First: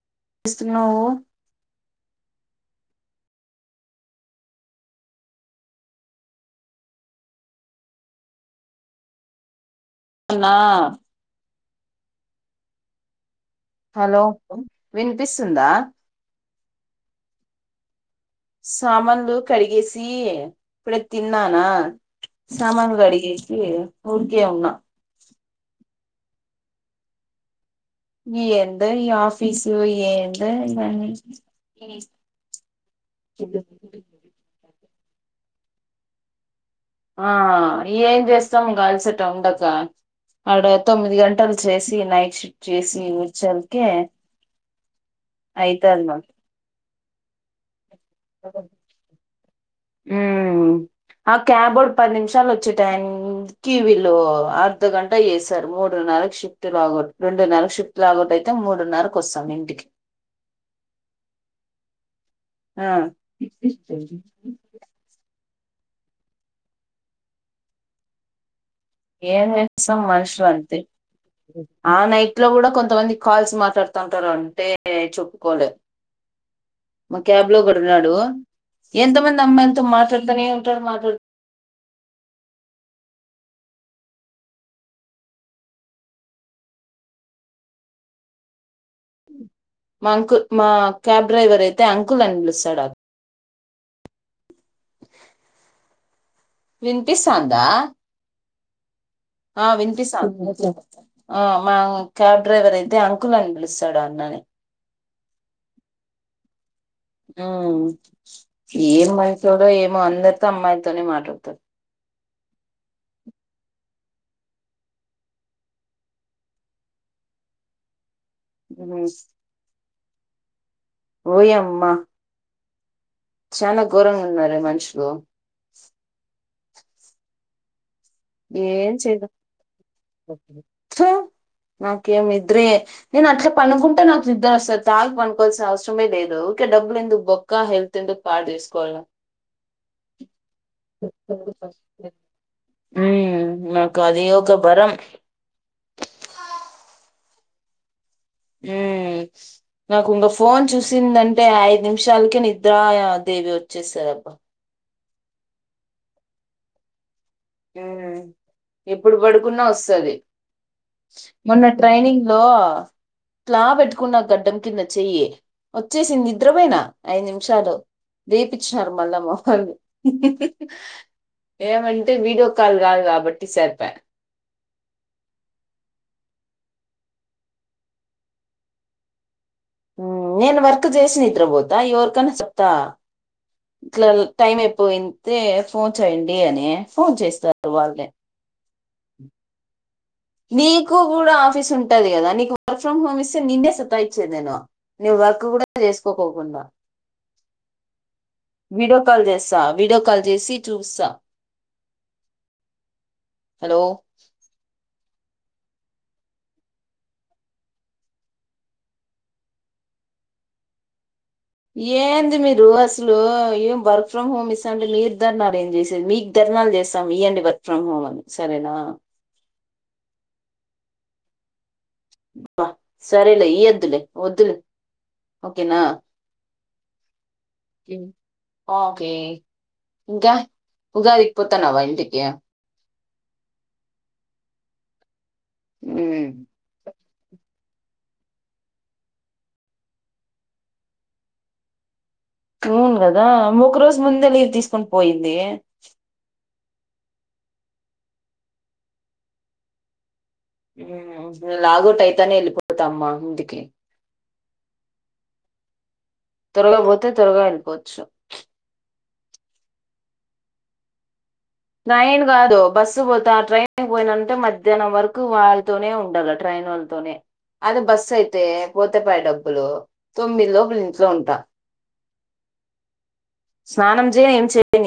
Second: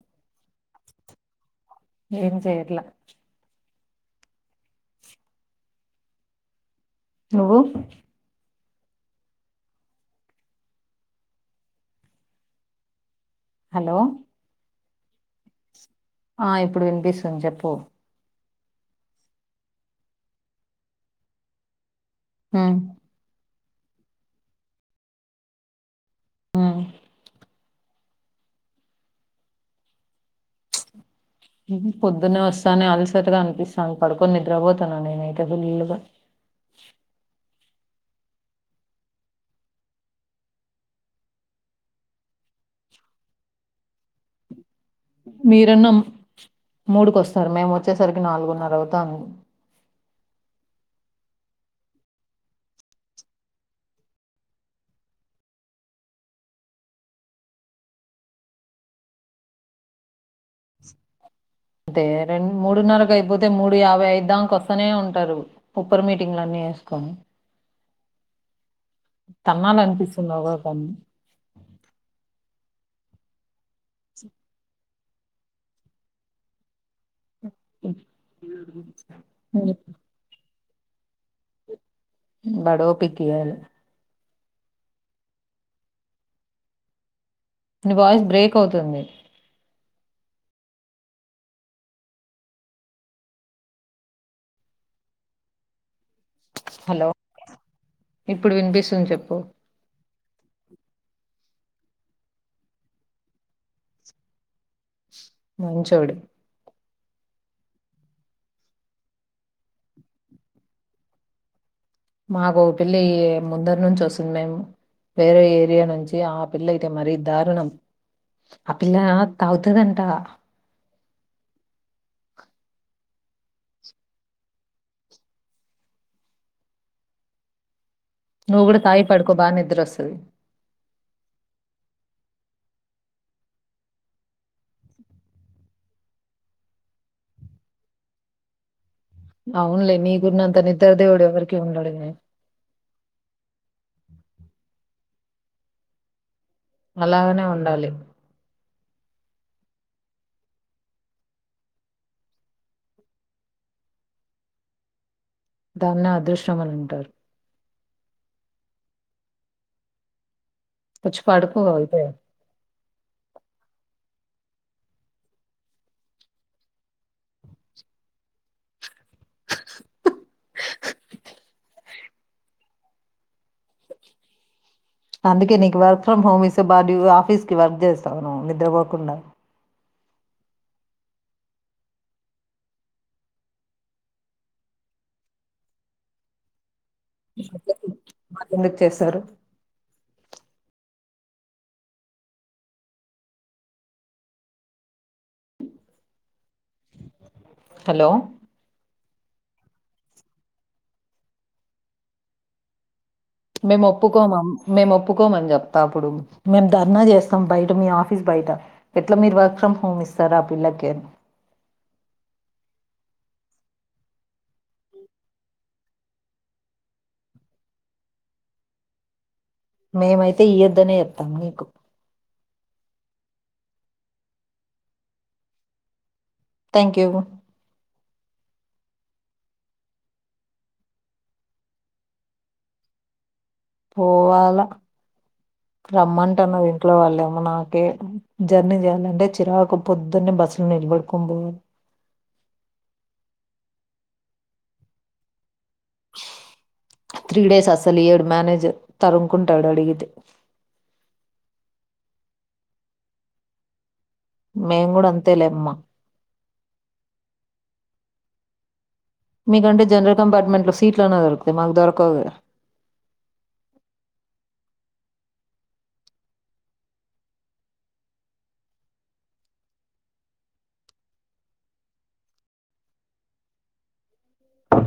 చేస్తున్నావు ఏం చేయట్లా నువ్వు అన్నా హలో వినిపిస్తుందా ఆ ఇప్పుడు వినిపిస్తుంది చెప్పు సామాన్లు కడిగేసి ఇప్పుడు తిన్నానా ఉమ్ సామాన్లు కడిగేసి ఊరికే ఉన్నా ఆ ఎందొ ఈ ఆఫీసు ఏంది ఇవ్వని పొద్దునే వస్తాని అలసటగా అనిపిస్తది పడుకొని నిద్రపో తన నేనైతే ఫుల్ గా ఆ ఏం చేస్తాం ఇంగ అలసట ఉండక ఆడ తొమ్మిది గంటలు చేసి నైట్ షిఫ్ట్ చేసి వచలకే మీరున్న మూడుకి వస్తారు మేము వచ్చేసరికి నాలుగున్నర అవుతంది ఉమ్ ఆ క్యాబ్ ఓడు పది నిమిషాలు వచ్చే టైం కి వీళ్ళు అర్ధ గంట చేసారు మూడు మూడు నాలుగు షిఫ్ట్ లాగట్ రెండు నరగు షిఫ్ట్ లాగొట్ అయితే మూడున్నరకు వస్తాం ఇంటికి అదే రెండు ఆ మూడున్నరకు అయిపోతే మూడు యాభై అఐదాక వస్తనే ఉంటారు ఉప్పురి మీటింగ్లన్నీ వేసుకొని ఏం తన్నాల చేస్తాం అనిపిస్తుంది మనుషులు అంతే ఒక్కొక్కరిని ఆ నైట్ లో కూడా కొంతమంది కాల్స్ మా మాట్లాడుతంటారు అంటే చెప్పుకోలేదు మా క్యాబ్ లో ఒకడు ఉన్నాడు ఎంత మంది ఉమ్. అమ్మాయితో మాట్లాడతానే ధర్ మాట్లాడుతూనే వాడి ఓపికయాల ని వాయిస్ బ్రేక్ అవుతుంది మా అంకుల్ మా క్యాబ్ డ్రైవర్ అయితే అంకుల్ అని పిలుస్తాడు అ హలో వినిపిస్తందా ఇప్పుడు వినిపిస్తుంది చెప్ప ఆ వినిపిస్తోంది ఆ మా క్యాబ్ డ్రైవర్ అయితే అంకుల్ అని పిలుస్తాడు అన్నని మంచోడు ఏం మంచిడో ఏమో అందరితో అమ్మాయితోనే మాట్లాడతాడు మాకు ఒక పిల్ల ముందరి నుంచి వస్తుంది మేము వేరే ఏరియా నుంచి ఆ పిల్ల అయితే మరీ దారుణం ఆ పిల్ల ఉమ్. తాగుతదంట వోయమ్మ చాలా ఘోరంగా ఉన్నరే మనుషులు నువ్వు కూడా ఏం తాగి చేయలేం పడుకో బాగా నిద్ర వస్తది నాకేం నిద్రే నేను అట్లా పనుకుంటే నాకు నిద్ర వంది తాగు పనుకోవాల్సిన అవసరమే లేదు ఊరికే డబ్బులు అందుకు బొక్క హెల్త్ ఎందుకు పాడు తీసుకోవడము అవునలే నీకు ఉన్నంత నిద్ద్ర దేవుడు ఎవ్వరికి ఉండడు నాకు అది ఒక వారం అలాగనే ఉండాలి హ నాకు ఇంక ఫోన్ చూసిందంటే ఐదు నిమిషాలకే నిద్రా దేవి వచ్చేస్తది అబ్బా దానే అదృష్టమని అంటారు ఆ ఎప్పుడు పడుకున్నా వస్తుది వచ్చి పడుకో మొన్న అయితే ట్రైనింగ్ లో పెట్టుకున్నా గడ్డం కింద చెయ్యి వచ్చేసింది నిద్రపోయినా ఐదు నిమిషాలు లేయిపించినారు మల్ల మా వాళ్ళు వీడియో కాల్ కాదు కాబట్టి సేర్ప అందుకే నీకు వర్క్ ఫ్రమ్ హోమ్ ఇస్తే బా ఆఫీస్ కి వర్క్ చేస్తావు నిద్రపోకుండా నేను వర్క్ చేసిన నిద్రపోతా ఎవరికి అయిన చెప్తా ఇట్లా టైం అయిపోయితే ఫోన్ చేయండి అని ఫోన్ చేస్తారట వాళ్ళే. చేశారు నీకు కూడా ఆఫీస్ ఉంటది కదా, నీకు వర్క్ ఫ్రమ్ హోమ్ ఇస్తే నిన్నే సతా ఇచ్చేది నేను. వర్క్ కూడా చేసుకోకోకుండా హలో! వీడియో కాల్ చేస్తా వీడియో కాల్ చేసి చూపిస్తా. హలో మేము ఒప్పుకోము, మేము ఒప్పు ఒప్పుకోమని చెప్తా, అప్పుడు మేము ధర్నా చేస్తాం బయట మీ ఆఫీస్ బయట ఎట్లా మీరు వర్క్ ఫ్రమ్ హోమ్ సార్ ఆపిల్లకి ఏంది, మీరు అసలు ఏం వర్క్ ఫ్రమ్ హోమ్ ఇస్తాంటే మీరు ధర్నా చేసేది మీరు ధర్నా. ధర్నాలు చేస్తాం ఇయ్యాండి వర్క్ ఫ్రమ్ హోమ్ అని సరేనా మేమైతే ఈయద్దనే చెబుతాం నీకు. అబ్బా సరేలే ఈయద్దులే, వద్దులే, ఓకేనా. Thank you okay. ఇంకా ఉగాది కి పోతాఉండావా ఇంటికి. పోవాల. ఉమ్. రమ్మంటున్నారు ఇంట్లో వాళ్ళేమో. నాకే జర్నీ చేయాలంటే చిరాకు పొద్దున్నే బస్సు నిలబడుకొని పోవాలి. అవును కదా, ఒక రోజు ముందే లీవ్ తీసుకుని పోయింది. త్రీ డేస్ అస్సలు ఈయడు మేనేజర్ తరుముకుంటాడు అడిగితే. లాగోట్ అయితానే వెళ్ళిపోతా అమ్మా ఇంటికి. మేంగూడ అంతే లెమ్మా. త్వరగా పోతే త్వరగా వెళ్లిపోవచ్చు. మీకంటే జనరల్ కంపార్ట్మెంట్ లో సీట్లు అన్నదొరకుతాయ్ ట్రైన్ కాదు బస్సుకట్ పోతా ట్రైన్ కి. పోవాలంటే మధ్యాహ్నం వరకు వాళ్ళతోనే ఉండాల ట్రైన్ వాళ్ళతోనే. అదే బస్సు అయితే పోతే పాయి డబ్బులు తొమ్మిది లోపలి ఇంట్లో ఉంటా. స్నానం చేయ ఏం చెప్పింది.